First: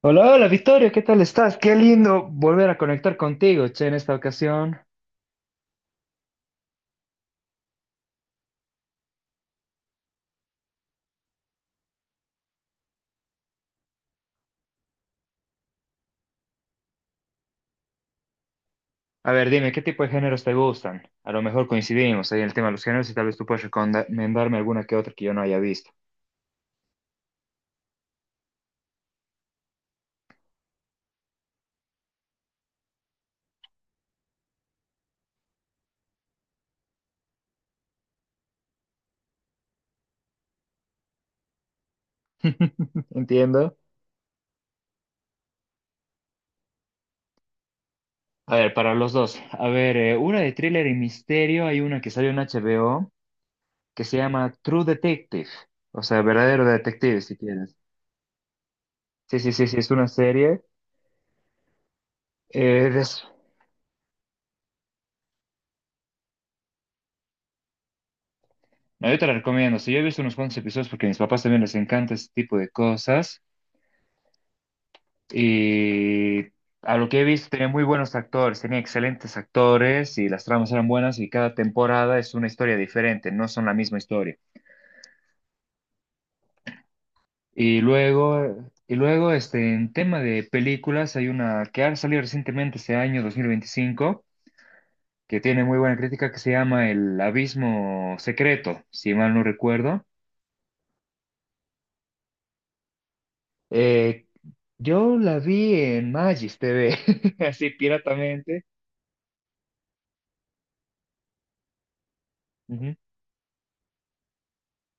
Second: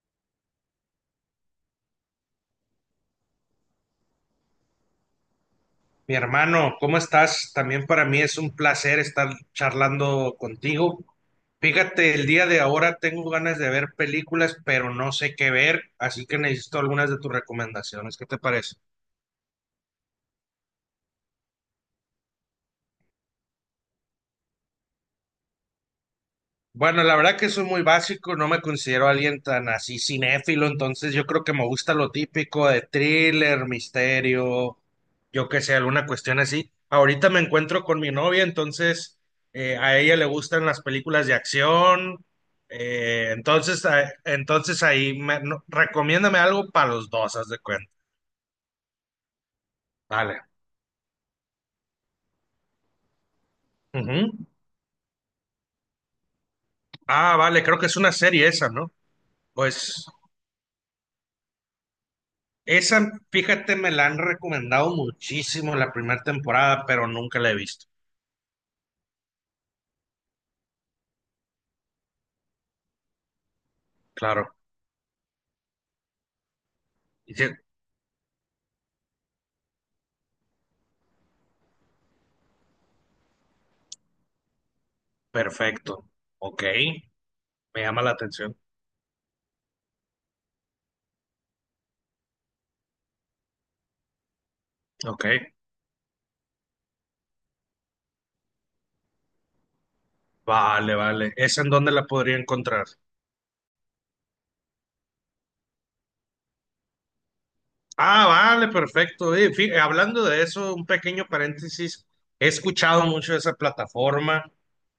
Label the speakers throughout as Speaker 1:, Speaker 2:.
Speaker 1: Hola, hola Victoria, ¿qué tal estás? Qué lindo volver a conectar contigo, che, en esta ocasión.
Speaker 2: Mi hermano, ¿cómo estás? También para mí es un placer estar charlando contigo. Fíjate, el día de ahora tengo ganas de ver películas, pero no sé qué ver, así que necesito algunas de tus recomendaciones. ¿Qué te parece?
Speaker 1: A ver, dime, ¿qué tipo de géneros te gustan? A lo mejor coincidimos ahí en el tema de los géneros y tal vez tú puedes recomendarme alguna que otra que yo no haya visto.
Speaker 2: Bueno, la verdad que soy muy básico, no me considero alguien tan así cinéfilo, entonces yo creo que me gusta lo típico de thriller, misterio, yo qué sé, alguna cuestión así. Ahorita me encuentro con mi novia, entonces a ella le gustan las películas de acción,
Speaker 1: Entiendo.
Speaker 2: entonces ahí me, no- recomiéndame algo para los dos, haz de cuenta.
Speaker 1: A ver, para los dos. A ver, una
Speaker 2: Vale.
Speaker 1: de thriller y misterio, hay una que salió en HBO que se
Speaker 2: Ujú.
Speaker 1: llama True Detective, o sea, verdadero detective si
Speaker 2: Ah, vale,
Speaker 1: quieres.
Speaker 2: creo que es una serie esa, ¿no?
Speaker 1: Sí, sí, sí, sí, es
Speaker 2: Pues.
Speaker 1: una serie. Eh,
Speaker 2: Esa,
Speaker 1: des-
Speaker 2: fíjate, me la han recomendado muchísimo la primera temporada, pero nunca la he visto.
Speaker 1: No, yo te la recomiendo. Sí, yo he visto unos cuantos episodios porque a mis papás también les encanta este tipo de cosas.
Speaker 2: Claro.
Speaker 1: Y a lo que he
Speaker 2: Y
Speaker 1: visto,
Speaker 2: dice,
Speaker 1: tenía muy buenos actores, tenía excelentes actores y las tramas eran buenas y cada temporada es una historia diferente, no son la misma historia.
Speaker 2: perfecto. Ok.
Speaker 1: Y
Speaker 2: Me llama la atención.
Speaker 1: luego, y luego este, en tema de películas, hay una que ha salido recientemente este año, 2025,
Speaker 2: Ok.
Speaker 1: que tiene muy buena crítica, que se llama El Abismo Secreto, si mal no recuerdo.
Speaker 2: Vale, vale. ¿Esa en dónde la podría encontrar?
Speaker 1: Eh, yo la vi en Magis TV, así
Speaker 2: Ah,
Speaker 1: piratamente.
Speaker 2: vale, perfecto. Hablando de eso, un pequeño paréntesis. He escuchado mucho de esa plataforma,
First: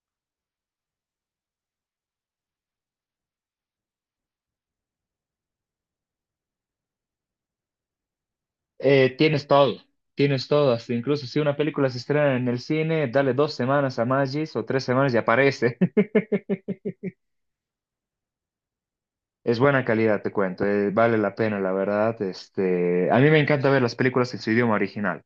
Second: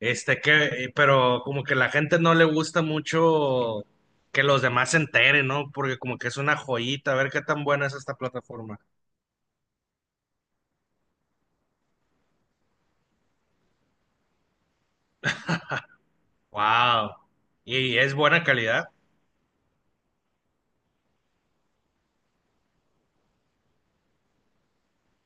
Speaker 2: este que, pero como que la gente no le gusta mucho que los demás se enteren, ¿no? Porque como que es una joyita, a ver qué tan buena es esta plataforma.
Speaker 1: Eh, tienes todo, tienes todo, hasta incluso si una película se estrena en el cine, dale dos semanas a Magis o tres semanas y aparece.
Speaker 2: Wow. ¿Y es buena calidad?
Speaker 1: Es buena calidad, te cuento, vale la pena, la verdad. Este, a mí me encanta ver las películas en su idioma original.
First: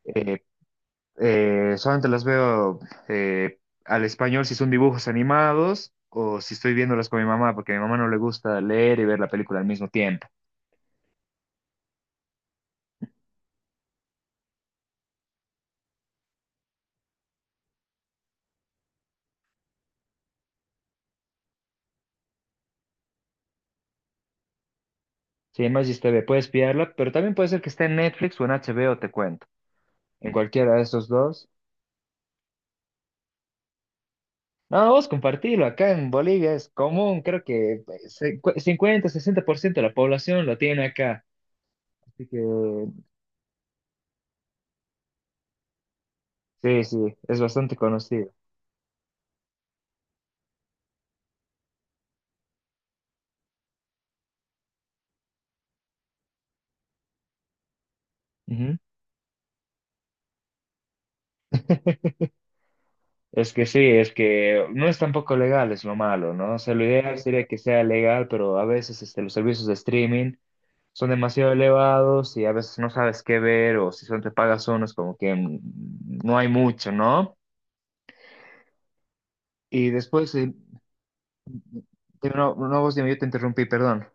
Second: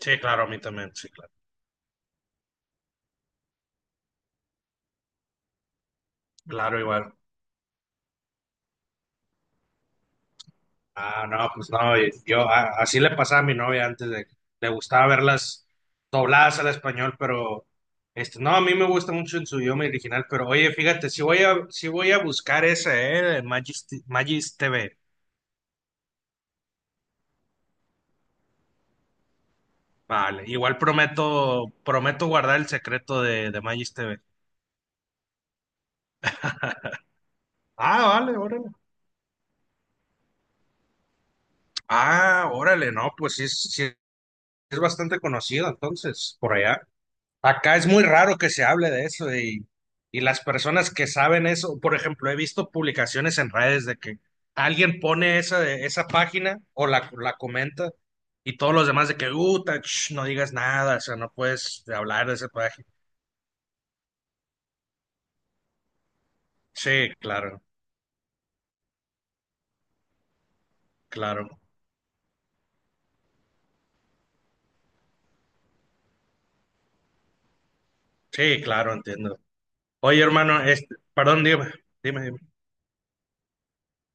Speaker 2: Sí,
Speaker 1: Eh,
Speaker 2: claro, a mí también, sí, claro.
Speaker 1: solamente las veo eh, al español si son dibujos animados o si estoy
Speaker 2: Claro,
Speaker 1: viéndolas
Speaker 2: igual.
Speaker 1: con mi mamá, porque a mi mamá no le gusta leer y ver la película al mismo tiempo.
Speaker 2: Ah, no, pues no, y yo así le pasaba a mi novia antes de le gustaba verlas dobladas al español, pero este, no, a mí me gusta mucho en su idioma original, pero oye, fíjate, si voy a buscar esa, de Magis TV.
Speaker 1: Sí, Magis TV, puedes pillarla, pero también puede ser que esté en Netflix o en HBO, te cuento. En
Speaker 2: Vale,
Speaker 1: cualquiera
Speaker 2: igual
Speaker 1: de esos dos.
Speaker 2: prometo guardar el secreto de Magis TV.
Speaker 1: No, no, vos compartilo, acá en Bolivia es común, creo que
Speaker 2: Ah, vale, órale.
Speaker 1: 50, 60% de la población lo tiene acá. Así que
Speaker 2: Ah, órale, no, pues sí, sí es bastante conocido entonces por allá.
Speaker 1: sí, sí, es bastante
Speaker 2: Acá es muy
Speaker 1: conocido.
Speaker 2: raro que se hable de eso y las personas que saben eso, por ejemplo, he visto publicaciones en redes de que alguien pone esa, esa página o la comenta y todos
Speaker 1: Ujú.
Speaker 2: los demás de que, no digas nada, o sea, no puedes hablar de esa página.
Speaker 1: Es que sí, es que no es tampoco legal, es lo malo, ¿no? O sea, lo
Speaker 2: Sí,
Speaker 1: ideal sería que
Speaker 2: claro,
Speaker 1: sea legal, pero a veces este, los servicios de streaming son
Speaker 2: claro,
Speaker 1: demasiado elevados y a veces no sabes qué ver o si son te pagas uno es como que no hay mucho, ¿no?
Speaker 2: sí, claro, entiendo.
Speaker 1: Y
Speaker 2: Oye,
Speaker 1: después,
Speaker 2: hermano, este, perdón, dime, dime.
Speaker 1: no, no, vos dime, yo te interrumpí, perdón.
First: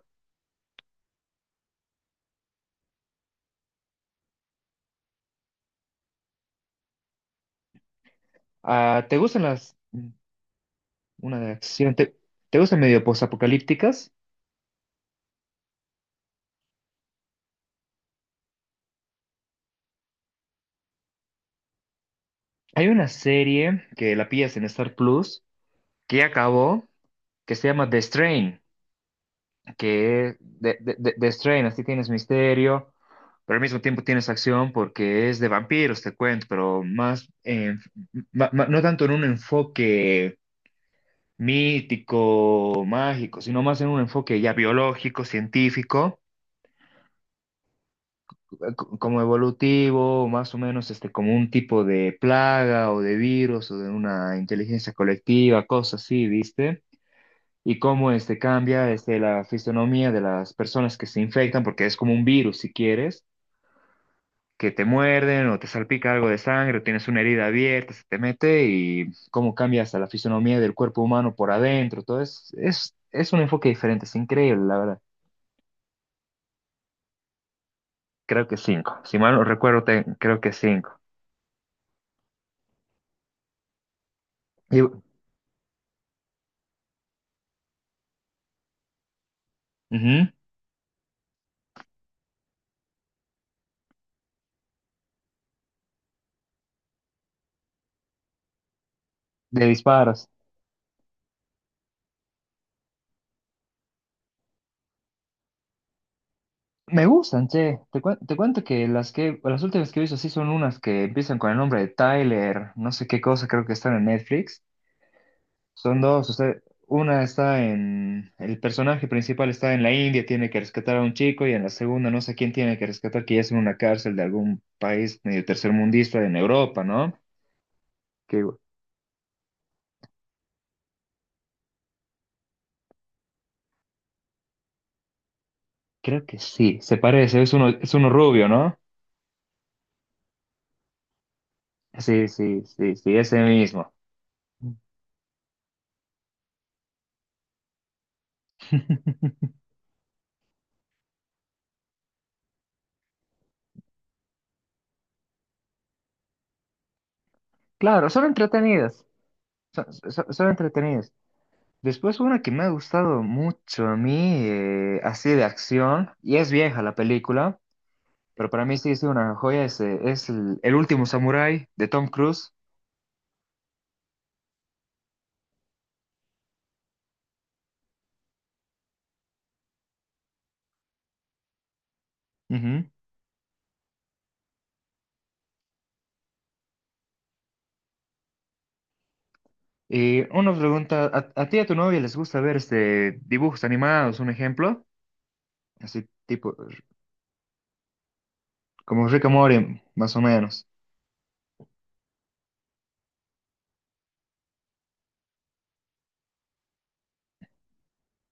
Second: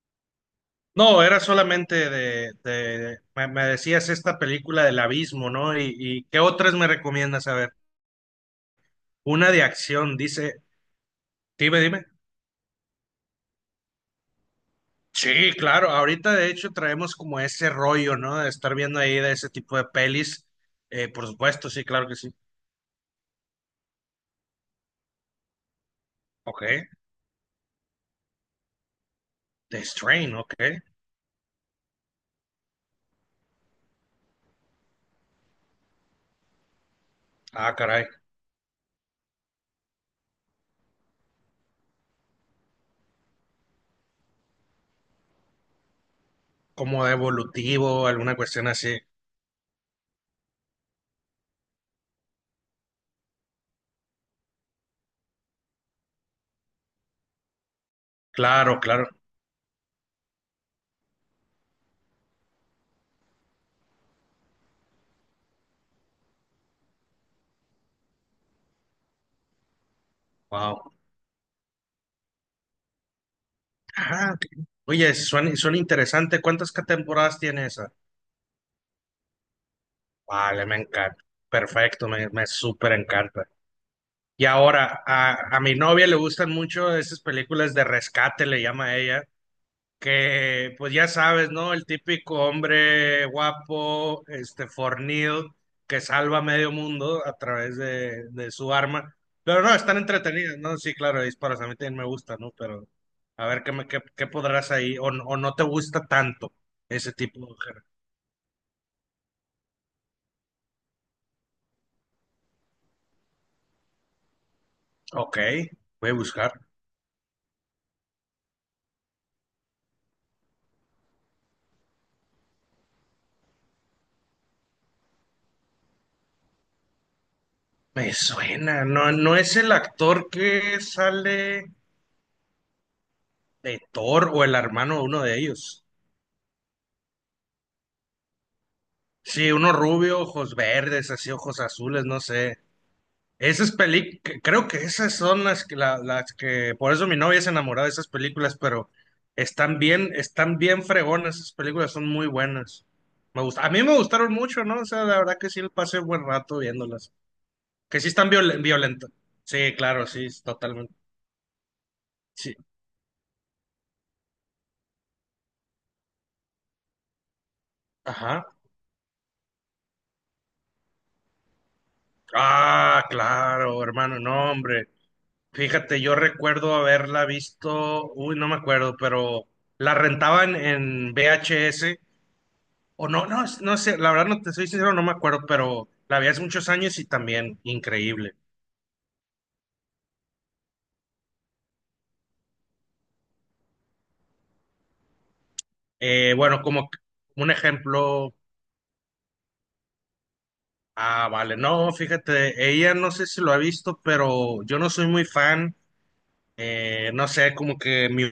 Speaker 2: No, era solamente me, me decías esta película del abismo, ¿no? Y ¿qué otras me recomiendas? A ver.
Speaker 1: Ah, ¿te gustan
Speaker 2: Una de
Speaker 1: las?
Speaker 2: acción, dice.
Speaker 1: Una de
Speaker 2: Dime,
Speaker 1: acción.
Speaker 2: dime.
Speaker 1: Te gustan medio postapocalípticas?
Speaker 2: Sí, claro. Ahorita de hecho traemos como ese rollo, ¿no? De estar viendo ahí de ese tipo de pelis. Por supuesto, sí, claro que sí.
Speaker 1: Hay una serie que la pillas en Star Plus que ya
Speaker 2: Ok.
Speaker 1: acabó, que se llama The Strain,
Speaker 2: The
Speaker 1: que
Speaker 2: Strain, ok.
Speaker 1: de- The Strain, así tienes misterio, pero al mismo tiempo tienes acción porque es de vampiros, te cuento, pero más,
Speaker 2: Ah, caray.
Speaker 1: no tanto en un enfoque mítico, mágico, sino más en un enfoque ya biológico, científico.
Speaker 2: Como de evolutivo, alguna cuestión así.
Speaker 1: Como evolutivo, más o menos este, como un tipo de plaga o de virus o de una inteligencia colectiva, cosas así, ¿viste? Y cómo este,
Speaker 2: Claro,
Speaker 1: cambia
Speaker 2: claro.
Speaker 1: este, la fisonomía de las personas que se infectan, porque es como un virus, si quieres, que te muerden o te salpica algo de sangre o tienes una herida abierta, se te mete y cómo cambia hasta la fisonomía del
Speaker 2: Wow.
Speaker 1: cuerpo humano por adentro. Todo es un enfoque diferente, es
Speaker 2: Ah, ok.
Speaker 1: increíble, la verdad.
Speaker 2: Oye, suena, suena interesante. ¿Cuántas temporadas tiene esa?
Speaker 1: Creo que cinco. Si mal no recuerdo, creo que
Speaker 2: Vale, me
Speaker 1: cinco.
Speaker 2: encanta. Perfecto, me súper encanta. Y
Speaker 1: Y,
Speaker 2: ahora, a mi novia le gustan mucho esas películas de rescate, le llama a ella
Speaker 1: ujú.
Speaker 2: que pues ya sabes, ¿no? El típico hombre guapo, este, fornido, que salva a medio mundo a través de su arma. Pero
Speaker 1: De
Speaker 2: no, están
Speaker 1: disparos.
Speaker 2: entretenidas, ¿no? Sí, claro, disparos, a mí también me gusta, ¿no? Pero a ver qué, qué podrás ahí, o no te gusta tanto
Speaker 1: Me
Speaker 2: ese tipo
Speaker 1: gustan,
Speaker 2: de
Speaker 1: che.
Speaker 2: género.
Speaker 1: Te cuento que las últimas que he visto sí son unas que empiezan con el nombre de Tyler, no sé qué cosa, creo que están en Netflix.
Speaker 2: Ok,
Speaker 1: Son
Speaker 2: voy a
Speaker 1: dos, o
Speaker 2: buscar.
Speaker 1: sea, una está en, el personaje principal está en la India, tiene que rescatar a un chico, y en la segunda no sé quién tiene que rescatar, que ya es en una cárcel de algún país medio tercermundista en Europa, ¿no?
Speaker 2: Me
Speaker 1: Que
Speaker 2: suena, no, no es el actor que sale de Thor o el hermano de uno de ellos.
Speaker 1: creo que sí, se parece, es uno rubio, ¿no?
Speaker 2: Sí, uno rubio, ojos verdes, así ojos azules, no
Speaker 1: Sí,
Speaker 2: sé.
Speaker 1: sí, sí, sí, ese
Speaker 2: Esas
Speaker 1: mismo.
Speaker 2: películas, creo que esas son las que, las que, por eso mi novia se enamoró de esas películas, pero están bien fregonas, esas películas son muy buenas. Me gusta, a mí me gustaron mucho, ¿no? O sea, la verdad que sí le pasé buen rato viéndolas. Que sí
Speaker 1: Claro, son
Speaker 2: están
Speaker 1: entretenidas.
Speaker 2: violentas. Sí,
Speaker 1: Son,
Speaker 2: claro, sí,
Speaker 1: son- son
Speaker 2: totalmente.
Speaker 1: entretenidas. Después una que
Speaker 2: Sí,
Speaker 1: me ha gustado mucho a mí, así de acción, y es vieja la película, pero
Speaker 2: ajá.
Speaker 1: para mí sí es una joya, El último samurái de Tom Cruise.
Speaker 2: Ah, claro, hermano, no, hombre. Fíjate, yo recuerdo haberla visto, uy, no me acuerdo, pero la rentaban en VHS.
Speaker 1: Ujú.
Speaker 2: O no, no, no sé, la verdad no te soy sincero, no me acuerdo, pero la vi hace muchos años y también increíble.
Speaker 1: Y una pregunta, a ti y a tu novia les gusta ver este, dibujos animados, un ejemplo? Así
Speaker 2: Eh,
Speaker 1: tipo,
Speaker 2: bueno, como c- un ejemplo,
Speaker 1: como Rick and Morty, más o menos.
Speaker 2: ah, vale, no, fíjate, ella no sé si lo ha visto, pero yo no soy muy fan, no sé, como que mi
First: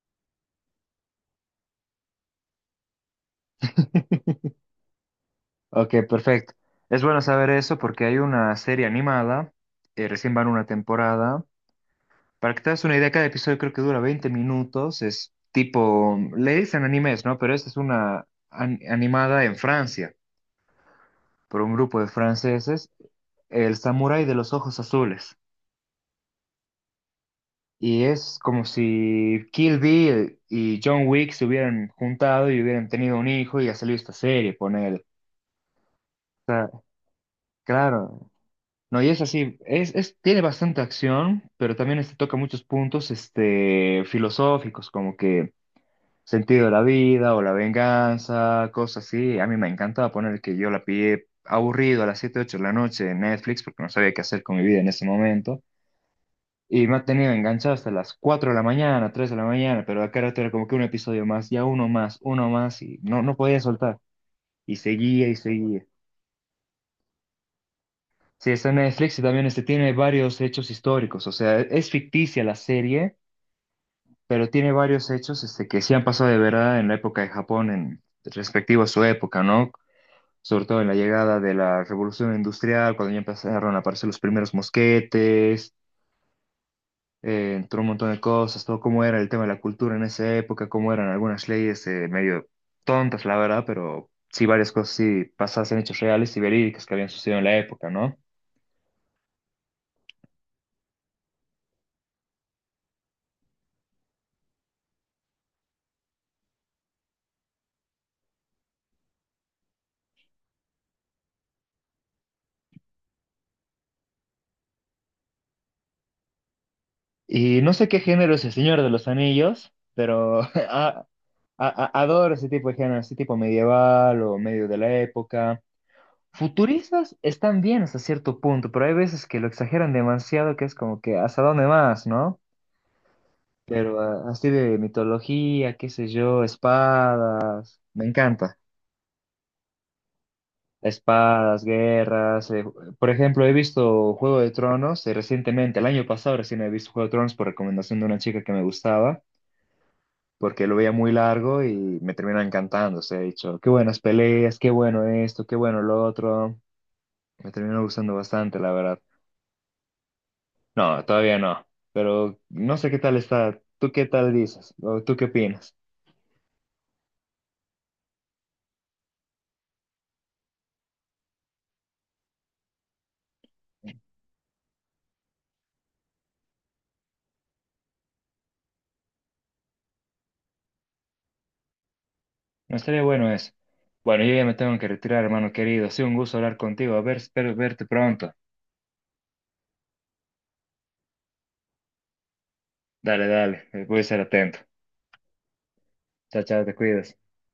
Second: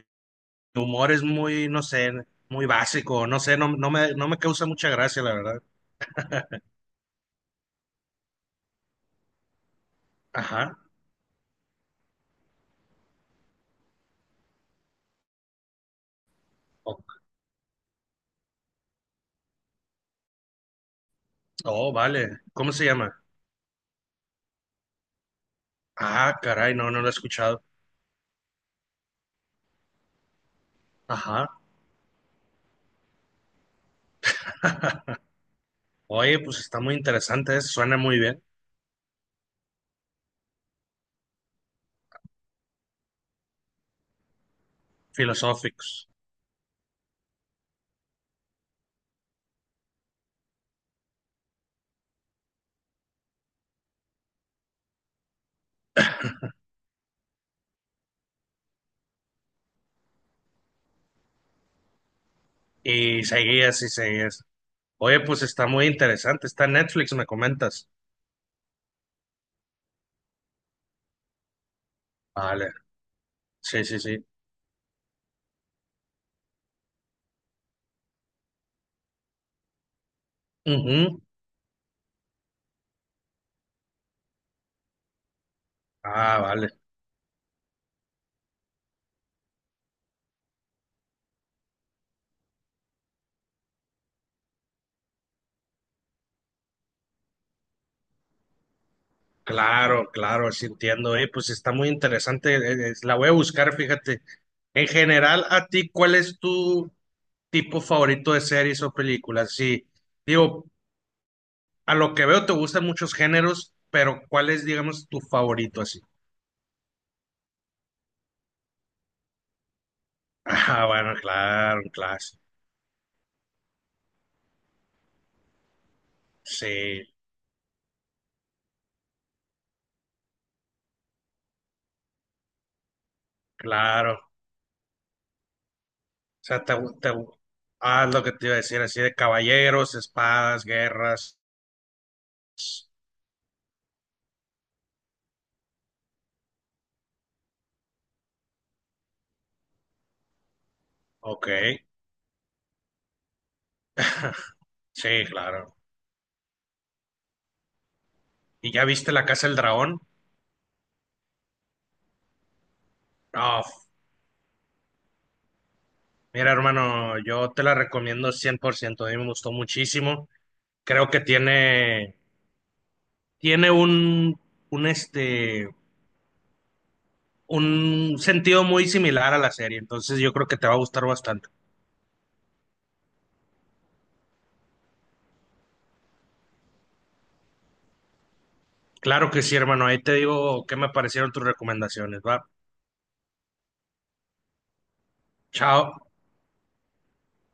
Speaker 2: humor es muy, no sé, muy básico, no sé, no me causa mucha gracia, la verdad.
Speaker 1: Ok, perfecto. Es bueno saber eso porque hay una serie animada, recién van una
Speaker 2: Ajá,
Speaker 1: temporada. Para que te das una idea, cada episodio creo que dura 20 minutos. Es tipo, le dicen
Speaker 2: oh,
Speaker 1: animes, ¿no? Pero esta es una animada en Francia, por un
Speaker 2: oh,
Speaker 1: grupo de
Speaker 2: vale, ¿cómo se
Speaker 1: franceses,
Speaker 2: llama?
Speaker 1: El Samurái de los Ojos Azules.
Speaker 2: Ah, caray, no, no lo he escuchado.
Speaker 1: Y es como si Kill Bill y John Wick se
Speaker 2: Ajá,
Speaker 1: hubieran juntado y hubieran tenido un hijo y ha salido esta serie, ponele. O
Speaker 2: oye, pues
Speaker 1: sea,
Speaker 2: está muy interesante, eso, suena muy
Speaker 1: claro.
Speaker 2: bien,
Speaker 1: No, y es así, tiene bastante acción, pero también este toca muchos puntos este, filosóficos, como que
Speaker 2: filosóficos.
Speaker 1: sentido de la vida o la venganza, cosas así. A mí me encantaba poner que yo la pillé aburrido a las 7 8 de la noche en Netflix porque no sabía qué hacer con mi vida en ese momento. Y me ha tenido enganchado hasta las 4 de la mañana, 3 de la mañana, pero acá rato era como que un episodio más, ya uno más, y no,
Speaker 2: Y
Speaker 1: no podía
Speaker 2: seguías y
Speaker 1: soltar.
Speaker 2: seguías.
Speaker 1: Y
Speaker 2: Oye,
Speaker 1: seguía y
Speaker 2: pues está
Speaker 1: seguía.
Speaker 2: muy interesante. Está en Netflix, me comentas.
Speaker 1: Sí, está en Netflix y también este tiene varios hechos históricos, o sea, es ficticia la
Speaker 2: Vale,
Speaker 1: serie,
Speaker 2: sí, sí, sí.
Speaker 1: pero tiene varios hechos este, que sí han pasado de verdad en la época de Japón, en respectivo a su época, ¿no? Sobre todo en la
Speaker 2: Ujú.
Speaker 1: llegada de la revolución industrial, cuando ya empezaron a aparecer los primeros mosquetes,
Speaker 2: Ah, vale.
Speaker 1: entró un montón de cosas, todo cómo era el tema de la cultura en esa época, cómo eran algunas leyes medio tontas, la verdad, pero sí varias cosas sí pasadas en hechos reales y verídicas que habían sucedido en la época, ¿no?
Speaker 2: Claro, claro, sí entiendo. Oye, pues está muy interesante. La voy a buscar, fíjate. En general, a ti, ¿cuál es tu tipo favorito de series o películas? Sí, digo, a lo que veo te gustan muchos géneros, pero ¿cuál es, digamos, tu favorito así?
Speaker 1: Y no sé qué género es el Señor de los Anillos, pero
Speaker 2: Ah, bueno, claro, claro.
Speaker 1: adoro ese tipo de género, ese tipo medieval o medio de la época.
Speaker 2: Sí,
Speaker 1: Futuristas están bien hasta cierto punto, pero hay veces que lo exageran demasiado, que es como que hasta dónde más, ¿no? Pero
Speaker 2: claro.
Speaker 1: ah, así de mitología, qué sé yo,
Speaker 2: O sea,
Speaker 1: espadas,
Speaker 2: ah,
Speaker 1: me
Speaker 2: lo que te iba a
Speaker 1: encanta.
Speaker 2: decir, así de caballeros, espadas, guerras.
Speaker 1: Espadas, guerras. Por ejemplo, he visto Juego de Tronos recientemente, el año pasado recién he visto Juego de Tronos por recomendación de una chica que me gustaba, porque lo veía muy
Speaker 2: Ok.
Speaker 1: largo y me terminó encantando. Se ha dicho, qué buenas peleas, qué bueno
Speaker 2: Sí,
Speaker 1: esto, qué
Speaker 2: claro.
Speaker 1: bueno lo otro. Me terminó gustando bastante,
Speaker 2: ¿Y
Speaker 1: la
Speaker 2: ya
Speaker 1: verdad.
Speaker 2: viste La Casa del Dragón?
Speaker 1: No, todavía no. Pero no sé qué tal está.
Speaker 2: No,
Speaker 1: ¿Tú qué tal dices? ¿O tú qué opinas?
Speaker 2: mira, hermano, yo te la recomiendo cien por ciento. A mí me gustó muchísimo. Creo que tiene, tiene un, un, este, un sentido muy similar a la serie. Entonces, yo creo que te va a gustar bastante.
Speaker 1: No estaría bueno eso. Bueno, yo ya me tengo que retirar, hermano querido. Ha sido un gusto hablar contigo. A ver, espero verte pronto.
Speaker 2: Claro que sí, hermano. Ahí te digo qué me parecieron tus recomendaciones, ¿va?
Speaker 1: Dale, dale. Voy a ser atento.
Speaker 2: Chao.
Speaker 1: Chao, chao, te cuidas.